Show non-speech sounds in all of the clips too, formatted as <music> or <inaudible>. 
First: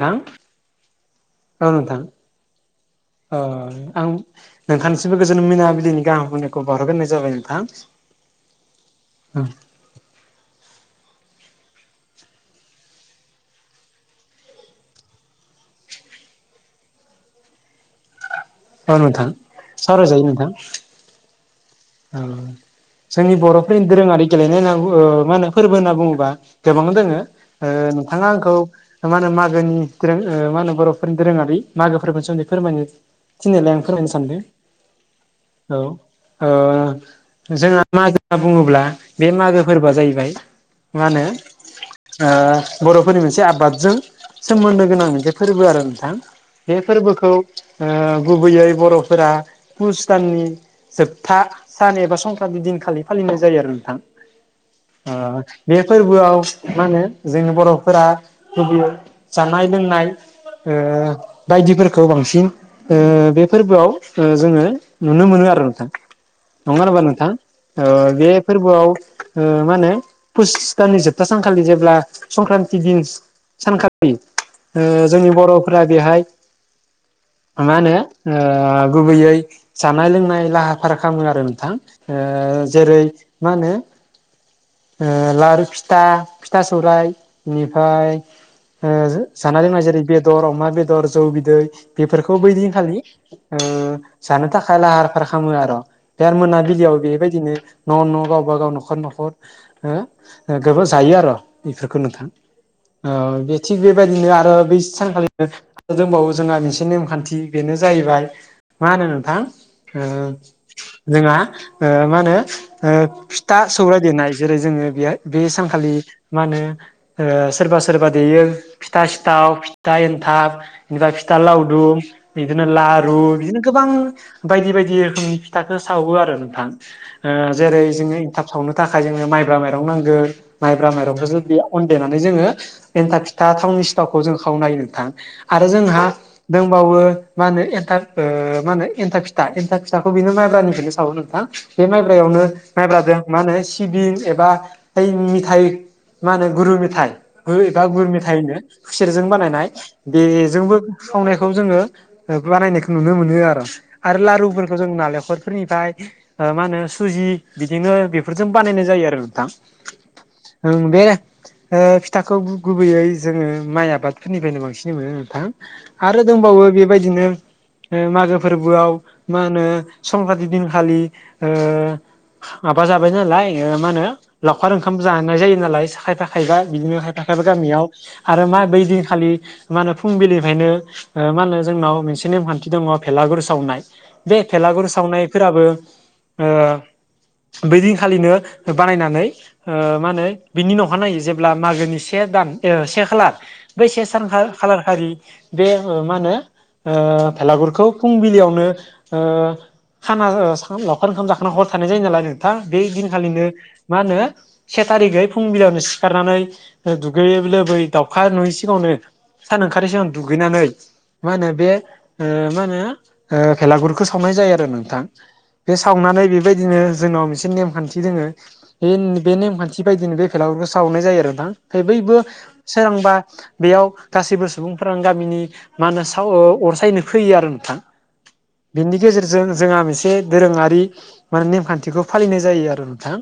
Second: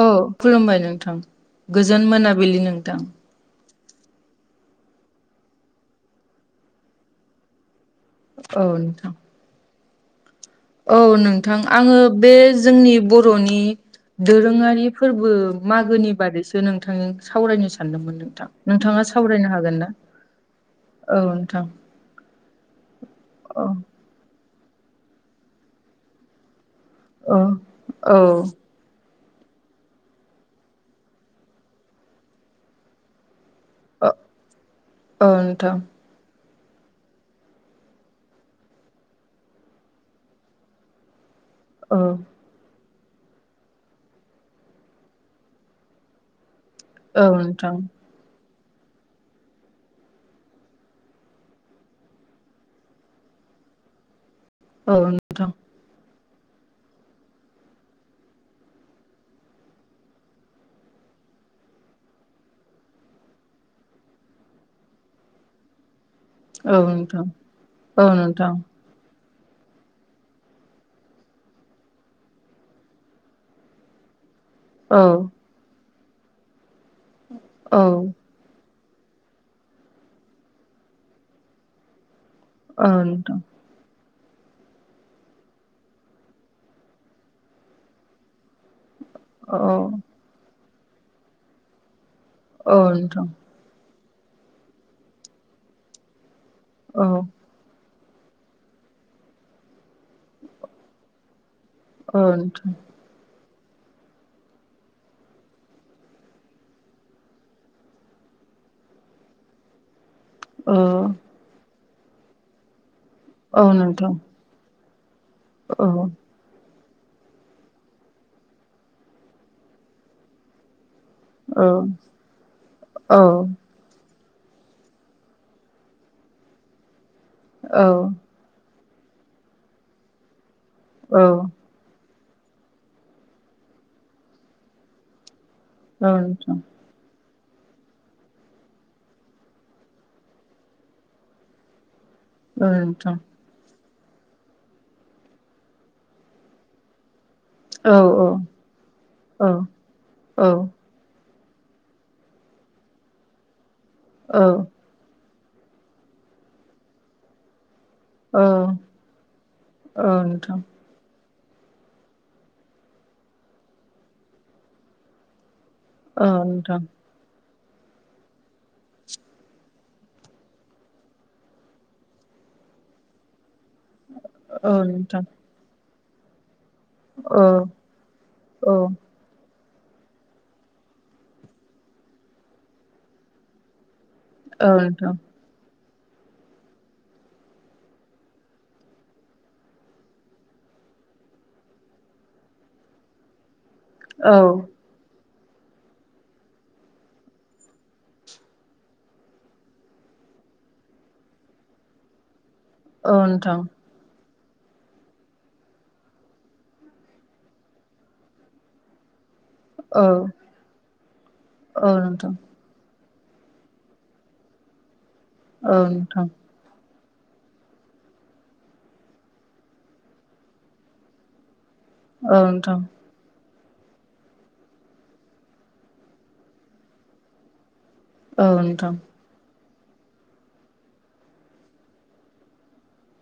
औ खुलुमबाय नोंथां गोजोन मोनाबिलि नोंथां। अ आं नोंथांनिसिमबो गोजोन मिनाबिलिनि गाहाम हामनायखौ बावहरग्रोनाय जाबाय नोंथां। औ नोंथां। <unintelligible> औ नोंथां आङो बे जोंनि बर'नि दोरोङारि फोरबो मागोनि बादैसो नोंथांजों सावरायनो सानदोंमोन नोंथां। औ नोंथाङा नोंथां सावरायनो हागोन ना सावरायजायो नोंथां औ नोंथां। जोंनि औ बर'फोरनि दोरोङारि गेलेनाय होनना मा होनो फोरबो होनना बुङोबा गोबां दोङो औ औ नोंथाङा आंखौ मा होनो मागोनि दोरों ओ मा होनो बर'फोरनि दोरोङारि मागो फोर्बोनि सोमोन्दै फोरमायनो थिननायलाय आं फोरमायनो सानदों औ नोंथां औ। ओ जोंहा मागो होनना बुङोब्ला बे मागो फोरबोआ जाहैबाय मा होनो औ ओ बर'फोरनि मोनसे आबादजों सोमोन्दो गोनां मोनसे फोरबो आरो नोंथां। बे औ फोरबोखौ नोंथां गुबैयै बर'फोरा पुस दाननि था सान एबा संक्रान्ति दिनखालि फालिनाय जायो आरो नोंथां। औ ओ नोंथां बे फोरबोआव मा होनो जोंनि बर'फोरा गुबैयै जानाय लोंनाय ओ बायदिफोरखौ बांसिन ओ बे फोरबोआव जोङो नुनो मोनो आरो नोंथां। नङा होनोबा नोंथां ओ औ बे नोंथां फोरबोआव ओ मा होनो पुस दाननि जोबथा सानखालि जेब्ला संक्रान्ति दिन सानखालि ओ औ जोंनि बर'फोरा बेहाय मा औ होनो ओ गुबैयै जानाय लोंनाय लाहा फाहार खालामो आरो नोंथां औ जेरै नोंथां मा होनो ओ लारु फिथा फिथा सौराय बेनिफ्राय जानाय औ लोंनाय जेरै बेदर अमा बेदर जौ बिदै बेफोरखौ बैदिन औ खालि नोंथां ओ जानो थाखाय लाहार फाहार खालामो आरो बे मोनाबिलियाव औ बेबायदिनो न' न' गावबा गाव न'खर न'खर हो गोबां जायो आरो इफोरखौ नोंथां। औ बे थिग बेबायदिनो आरो बै सानखालिनो आरो दंबावो जोंहा मोनसे नेमखान्थि बेनो जाहैबाय मा होनो नोंथां ओ औ जोंहा मा होनो औ फिथा सौराय नोंथां देरनाय जेरै जोङो बेहाय बे औ सानखालि मा होनो सोरबा सोरबा देयो फिथा सिथाव फिथा एन्थाब <inaudible> फिथा लावदुम बिदिनो लारु औ बिदिनो- गोबां बायदि बायदि रोखोमनि फिथाखौ सावो आरो नोंथां औ जेरै जोङो एनथाब सावनो थाखाय जोङो माइब्रा माइरं नांगो माइब्रा औ माइरंखौ जुदि अन देनानै जोङो एन्थाब फिथा थावनि सिथावखौ जों खावनोयो नोंथां। आरो जोंहा नोंथां दंबावो मा होनो एन्थाब मा होनो एन्थाब फिथा एन्था फिथाखौ बेनो माइबनिफ्रायनो सावो नोंथां। बे माइब्रायावनो औ नोंथां माइब्रादों मा होनो सिबिं एबा मिथाइ मा होनो गुरु मथाइ हो एबा औ गुर मेथाइनो खुसेरजों औ बानायनाय औ बेजोंबो सावनायखौ जोङो बानायनायखौ नुनो मोनो आरो। आरो औ लारुफोरखौ जों नालेंखरफोरनिफ्राय मा होनो सुजि बिदिनो बे जों बानायनाय जायो आरो नोंथां औ नोंथां ओं बे ओ फिथाखौ गुबैयै जोङो माइ आबादफोरनिफ्रायनो बांसिनै मोनो नोंथां। आरो औ दंबावो नोंथां बेबायदिनो मागो फोरबोआव मा होनो संक्रान्ति दिनखालि ओ माबा जाबाय नालाय मा होनो औ लावखार ओंखाम नोंथां जानाय जायो नालाय सा खायफा थायबा बिदिनोहाय औ थाखाबा गामियाव आरो मा औ बै दिनखालि मा होनो फुंबिलिनिफ्रायनो मा होनो जोंनाव मोनसे नेमखान्थि दङ भेलागुर सावनाय। बे औ भेलागुर नोंथां सावनायफोराबो बै दिनखालिनो बानायनानै ओ मा होनो बिनि न'खा नायो जेब्ला मागोनि से दान से खालार बै से औ सानखा खालार हारि बे मा होनो बेलागुरखौ फुंबिलियावनो ओ खाना ओ सा लावखार ओंखाम जाखांना हर थानाय जायो नालाय नोंथां बे औ दिनखालिनो नोंथां मा होनो से थारिखै फुं बिलयावनो सिखारनानै दुगैयोय लोबै दाउखा नुहैसिगावनो सान ओंखारोसै आं औ दुगैनानै मा होनो बे औ ओ नोंथां मा होनो ओ बेलागुरखौ सावनाय जायो आरो नोंथां बे औ सावनानै नोंथां बेबायदिनो जोंनाव मोनसे नेमखान्थि दोङो बे बे नेमखान्थि बायदिनो बे फेलाफोरखौ सावनाय जायो आरो नोंथां फाय बयबो औ नोंथां औ सोरांबा बेयाव गासैबो सुबुंफ्रानो गामिनि मा होनो साव अरसायनो फैयो आरो नोंथां। बेनि गेजेरजों जोंहा मोनसे दोरोङारि माने नेमखान्थिखौ फालिनाय जायो आरो नोंथां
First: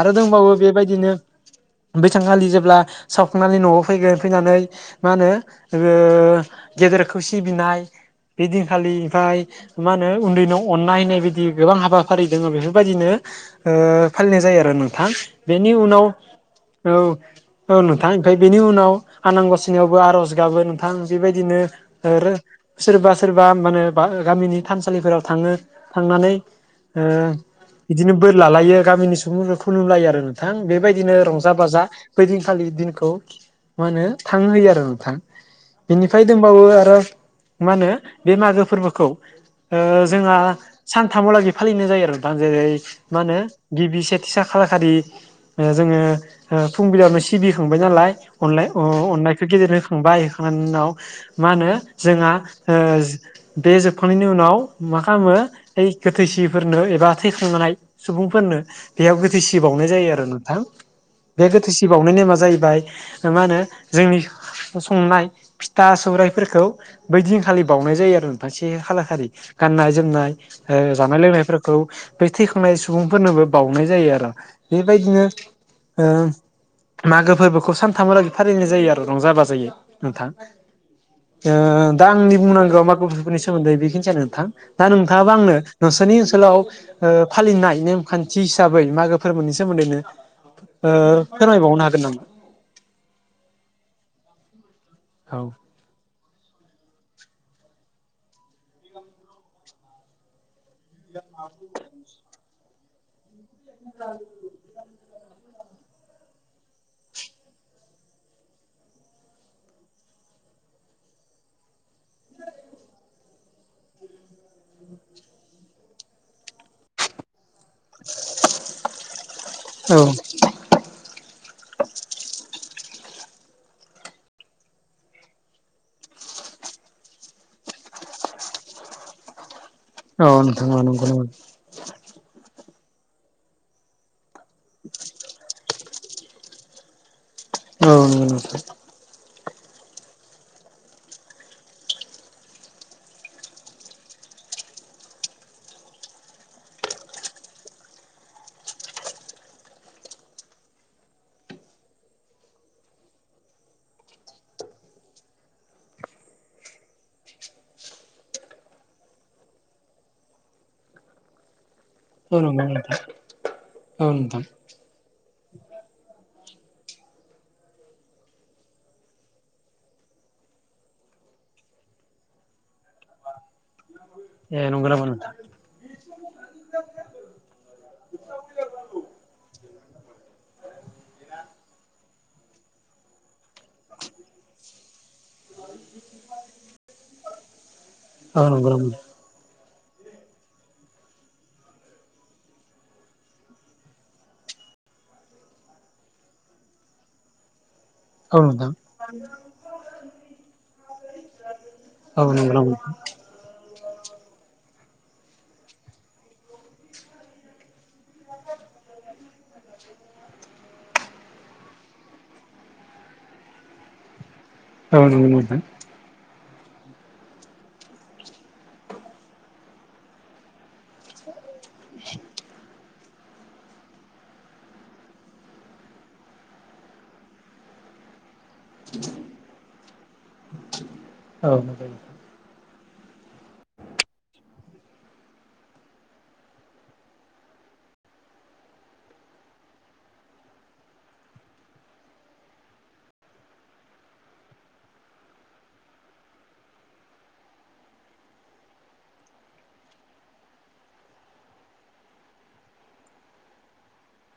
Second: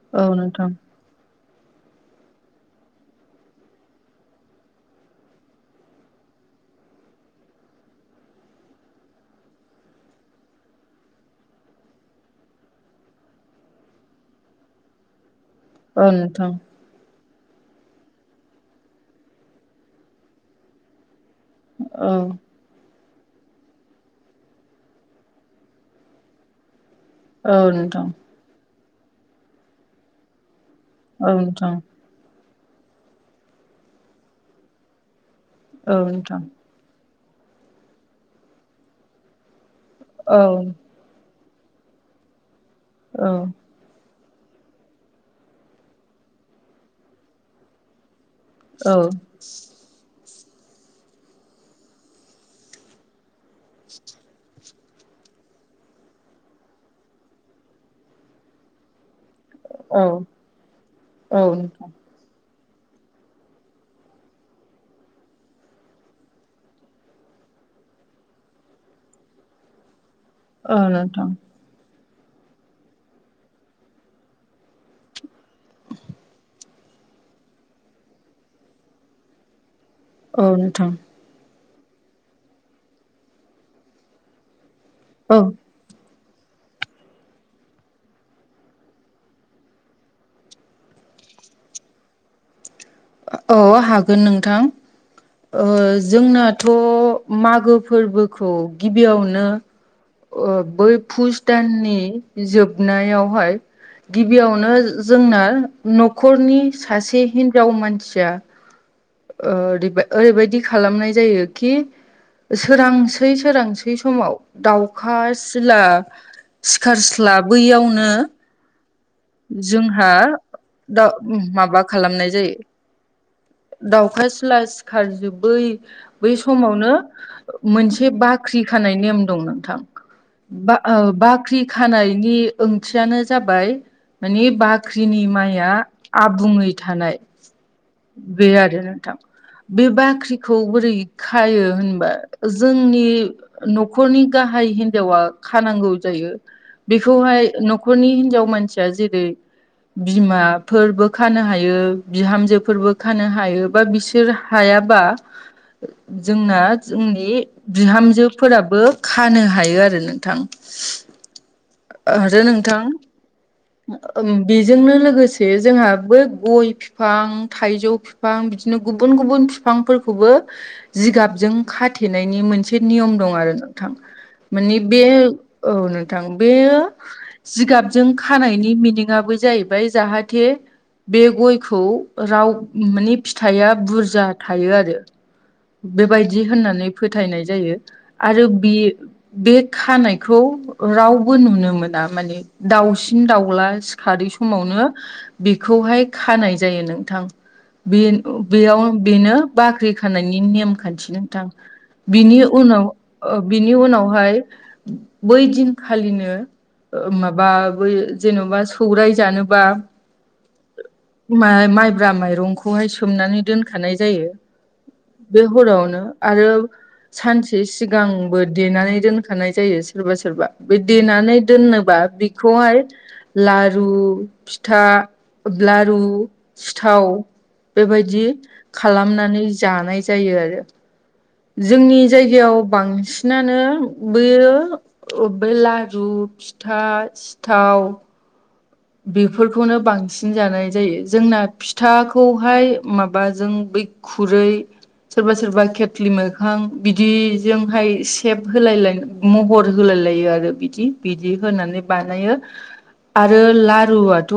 आरो नोंथां औ दंबावो नोंथां औ नोंथां बेबायदिनो बेथांखालि जेब्ला सावखांनानै न'आव फैगोन फैनानै मा होनो ओ गेदेरखौ सिबिनाय बे दिनखालि ओमफ्राय मा होनो उन्दैनाव अननाय होननाय बायदि गोबां हाबाफारि दङ बेफोरबायदिनो ओ फालिनाय जायो आरो नोंथां बेनि उनाव औ औ नोंथां ओमफ्राय बेनि उनाव आनांगसनियावबो आर'ज गाबो नोंथां बेबायदिनो औ आरो सोरबा सोरबा माने बा गामिनि थानसालिफोराव थाङो थांनानै औ नोंथां बिदिनो बोर लालायो गामिनि सुबुं खुलुमलायो आरो नोंथां बेबायदिनो औ नोंथां औ रंजा नोंथां बाजा बैदिनखालि दिनखौ मा होनो थां होयो आरो नोंथां बेनिफ्राय दंबावो आरो मा होनो बे मागो फोरबोखौ ओ औ जोंहा औ सानथामहालागै फालिनाय जायो आरो नोंथां जेरै मा होनो गिबि सेथिसा खालारखालि जोङो ओ फुंबिलायावनो सिबिखांबाय नालाय अनलाय अ अननायखौ गेदिररोखोम बायैखांनायनि उनाव मा होनो जोंहा ओ बे जोबखांनायनि उनाव मा खालामो ओय गोथैसिफोरनो एबा थैखांनाय सुबुंफोरनो बेयाव गोथै सि बावनाय औ जायो आरो नोंथां औ बे औ गोथै सि बावनाय नेमा जाहैबाय जों मा होनो जोंनि संनाय फिथा सौराइफोरखौ बै दिनखालि बावनाय जायो आरो नोंथां से खालार खालि गाननाय जोमनाय औ ओ जानाय नोंथां लोंनायफोरखौ बे थि बुंनाय सुबुंफोरनोबो बावउनाय जायो आरो बेबायदिनो मागो फोरबोखौ सानथामहालागै फालिनाय जायो आरो रंजाबा जायोय। नोंथां औ नोंथां ओ दा आंनि बुंनांगौआ मागो बिथफोरनि सोमोन्दै बेखिनियानो नोंथां। दा नोंथाङाबा औ आंनो नोंसोरनि ओनसोलाव ओ फालिनाय नेमखान्थि हिसाबै मागो फोरबोनि सोमोन्दैनो ओ फोरमायबावनो हागोन नामा? औ हागोन नोंथां। औ ओ जोंनाथ' मागो फोरबोखौ गिबियावनो ओ बै फुस दाननि जोबनायावहाय गिबियावनो जो जोंना न'खरनि सासे हिन्जाव मानसिया ओ ओरैबायदि खालामनाय जायोखि सोरांसै सोरांसै समाव दाउखा सिला सिखारस्लाबैयावनो औ जोंहा दा माबा खालामनाय जायो दाउखा सिला सिखारजोब बै बै समावनो मोनसे बाख्रि खानाय नेम दं नोंथां औ नोंथां बा औ नंगौ ओ नंगौ बाख्रि खानायनि ओंथियानो जाबाय माने बाख्रिनि माइआ आबुङै थानाय औ नंगौ बे नोंथां आरो नोंथां। बे बाख्रिखौ बोरै खायो होनबा जोंनि न'खरनि गाहाय हिन्जावा खानांगौ जायो। बेखौहाय न'खरनि हिनजाव मानसिया जेरै बिमाफोरबो खानो हायो बिहामजो फोरबो खानो हायो बा बिसोर हायाबा जोंना जोंनि बिहामजोफोराबो खानो हायो आरो नोंथां। ओ औ जो नंगौ नोंथां औ नोंथां बेजोंनो लोगोसे जोंहा बै गय फिफां थाइजौ फिफां बिदिनो गुबुन गुबुन फिफांफोरखौबो जिगाबजों खाथेनायनि मोनसे नियम दं आरो नोंथां। ए माने नंगौ बे नामा नोंथां औ नोंथां बेयो जिगाबजों खानायनि मिनिंआबो जाहैबाय जाहाथे बे गयखौ राव माने फिथाइया बुरजा थायो आरो। बेबायदि होननानै फोथायनाय जायो औ आरो नंगौ बे नामा बे खानायखौ राव बो नुनो मोना माने दाउसिन दाउला सिखारै समावनो बेखौहाय खानाय जायो नोंथां। बे औ नोंथां बेयाव बेनो बाख्रि खानायनि नेमखान्थि नोंथां। औ बिनि नंगौ नाम। उनाव ओ बिनि उनावहाय बै दिनखालिनो माबा बै जेन'बा सौराय जानोबा माइ माइब्रा माइरंखौहाय सोमनानै दोनखानाय जायो। औ नंगौ बे नोंथां हरावनो आरो सानसे सिगांबो देनानै दोनखानाय जायो सोरबा सोरबा बे देनानै दोननोबा बिखौहाय लारु फिथा, लारु सिथाव बेबायदि खालामनानै जानाय जायो आरो औ नोंथां जोंनि जायगायाव बांसिनानो बयो अबे लारु फिथा सिथाव बेफोरखौनो बांसिन जानाय जायो जोंना फिथाखौहाय माबाजों बे खुरै सोरबा सोरबा खेथ्लि मोखां बिदिजोंहाय सेब होलाय लायनो महर होलाय लायो आरो बिदि बिदि होनानै बानायो आरो लारुआथ'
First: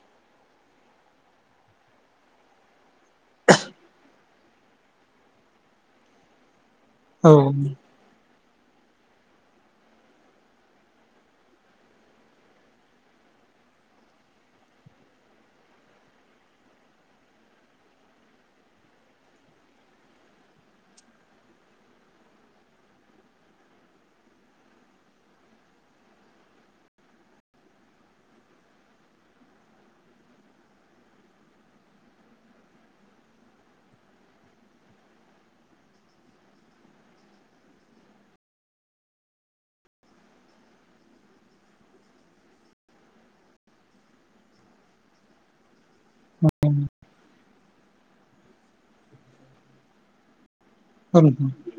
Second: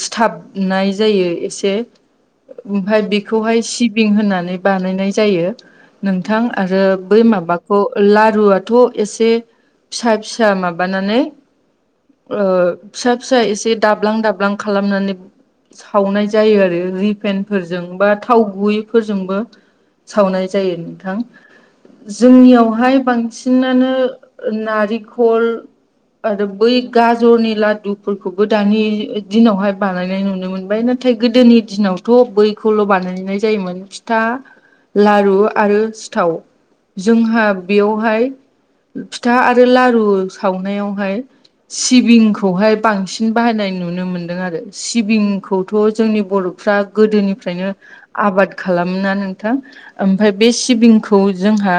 सिथाबनाय जायो एसे ओमफफ्राय बेखौहाय सिबिं होननानै बानायनाय जायो नोंथां आरो बै औ माबाखौ लारुआथ' एसे फिसा फिसा माबानानै ओ फिसा फिसा एसे दाब्लां दाब्लां खालामनानै सावनाय जायो आरो रिपेनफोरजों बा थाव गुबैफोरजोंबो सावनाय जायो नोंथां। जोंनियावहाय बांसिनानो ओ नारेंखल आरो बै गाजरनि लाद दुफोरखौबो दानि दिनावहाय बानायनाय नुनो मोनबाय नाथाय गोदोनि दिनाव थ' बैखौल' बानायनाय जायोमोन फिथा लारु आरो सिथाव। जोंहा बेयावहाय फिथा आरो लारु सावनायावहाय सिबिं खौहाय बांसिन बाहायनाय नुनो मोन्दों आरो सिबिंखौथ' जोंनि बर' फ्रा गोदोनिफ्रायनो आबाद खालामा नोंथां ओमफ्राय बे सिबिं औ नोंथां औ नंगौ नोंथां औ नोंथां औ जोंहा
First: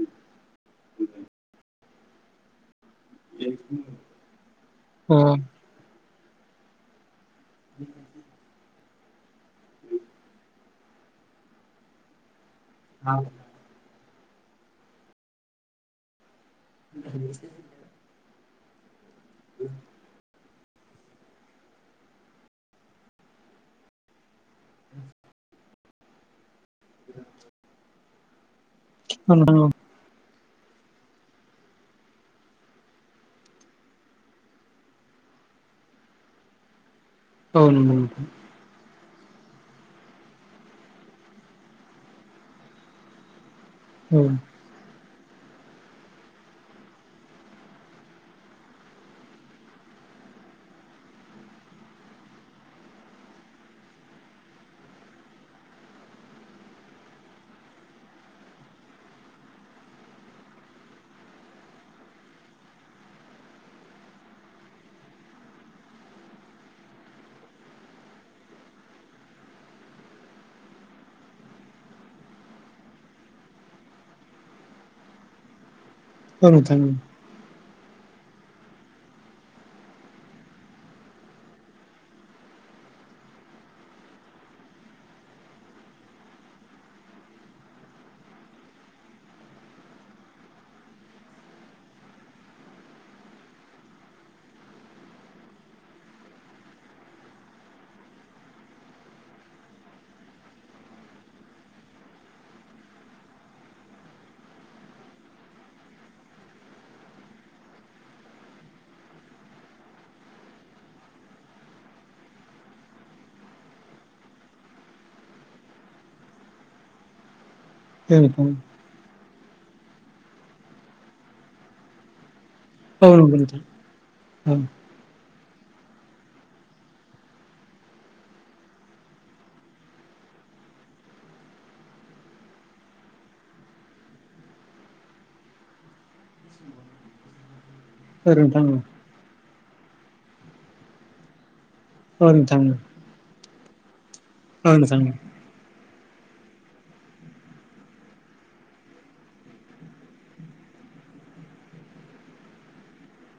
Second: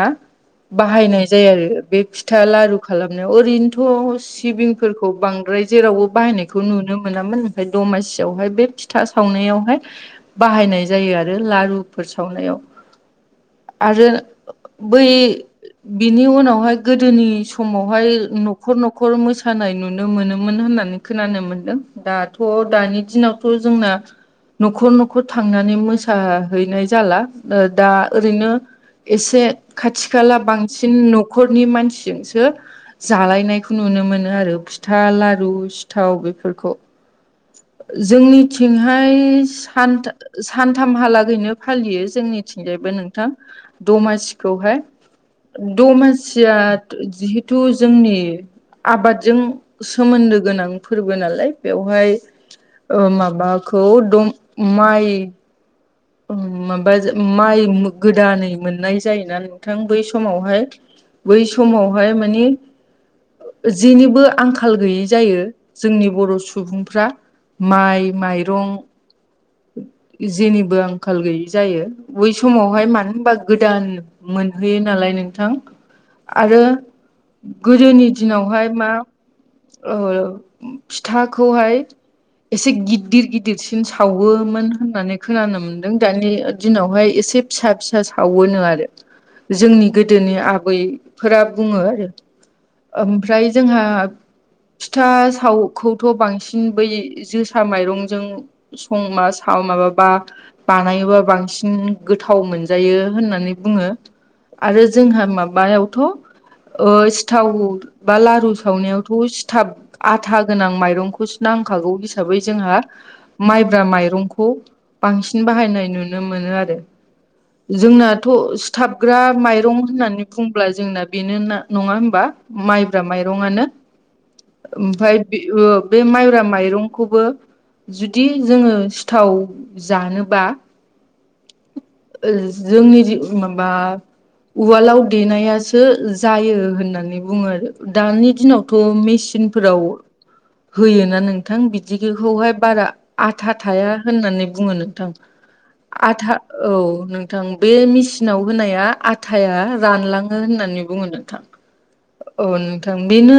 बाहायनाय जायो आरो बे फिथा लारु खालामनायाव ओरैनोथ' सिबिंफोरखौ बां ओमफ्राय जेरावबो बाहायनायखौ नुनो मोनामोन ओमफ्राय दमासियावहाय बे फिथा सावनायावहाय बाहायनाय जायो आरो लारुफोर सावनायाव औ आरो बै बिनि उनावहाय गोदोनि समावहाय न'खर न'खर मोसानाय नुनो मोनोमोन। मोन होननानै खोनानो मोनदों दाथ' दानि दिनावथ' जोंना न'खर न'खर थांनानै मोसाहैनाय जाला दा ओरैनो एसे नोंथां खाथि खाला बांसिन न'खरनि मानसिजोंसो जालायनायखौ नुनो मोनो आरो फिथा ला रु सिथाव बेफोरखौ औ नंगौ नोंथां औ नोंथां औ नोंथां औ जोंनिथिंहाय सानथामहालागैनो फालियो जोंनिथिंजायबो नोंथां। नोंथां दमासिखौहाय दमासिया जिहेथु जोंनि आबादजों सोमोन्दो गोनां फोरबो नालाय बेवहाय ओ माबाखौ दम माइ माबा माइ गोदानै मोननाय जायोना नोंथां बै समावहाय बै समावहाय माने जेनिबो आंखाल गैयि जायो जोंनि बर' सुबुंफ्रा माइ माइरं जेनिबो आं आंखाल गैयि जायो बै समावहाय मानो होनबा गोदान मोनहैयो नालाय नोंथां आरो गोदोनि दिनावहाय मा ओ फिथाखौहाय एसे गिदिर गिदिरसिन सावोमोन होननानै खोनानो मोन नों दानि दिनावहाय एसे फिसा फिसा सावोनो आरो जोंनि गोदोनि आबैफोरा बुङो आरो ओमफ्राय जोंहा फिथा सावखौथ' बांसिन बै जोसा माइरंजों संबा साव माबाबा बानायोबा बांसिन गोथाव मोनजायो होननानै बुङो। आरो जोंहा माबायावथ' ओ सिथाव बा लारु सावनायावथ' सिथाब आथा गोनां माइरंखौसो नांखागौ हिसाबै जोंहा माइब्रा माइरंखौ बांसिन बाहायनाय नुनो मोनो आरो जोंनाथ' थाबग्रा माइरं होननानै बुंब्ला जोंना बेनो ना नङा होमबा? माइब्रा माइरङानो ओमफ्राय बे ओ बे माइब्रा माइरंखौबो जुदि जोङो सिथाव जानो बा ओ जोंनि जि माबा उवालाव देनायासो जायो होननानै बुङो आरो दानि दिनावथ' मेचिनफोराव होयोना नों नोंथां बिदिखौहाय बारा आथा थाया होननानै बुङो नोंथां। आथा औ नोंथां बे मिसिनाव होनाया आथाया रानलाङो होननानै बुङो। नोंथां औ नोंथां बेनो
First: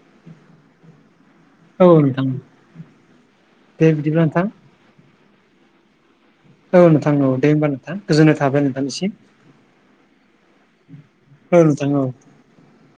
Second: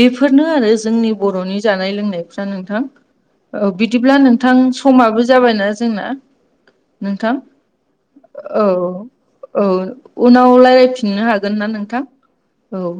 बेफोरनो आरो जोंनि बर'नि जानाय औ नोंथां लोंनायफ्रा नोंथां औ बिदिब्ला नोंथां समाबो जाबायना जोंना? औ नोंथां औ दे होमबा नोंथां गोजोन्नाय औ थाबाय नोंथांनिसिम। औ उनाव रायलायफिननो हागोन औ ना नोंथां औ औ।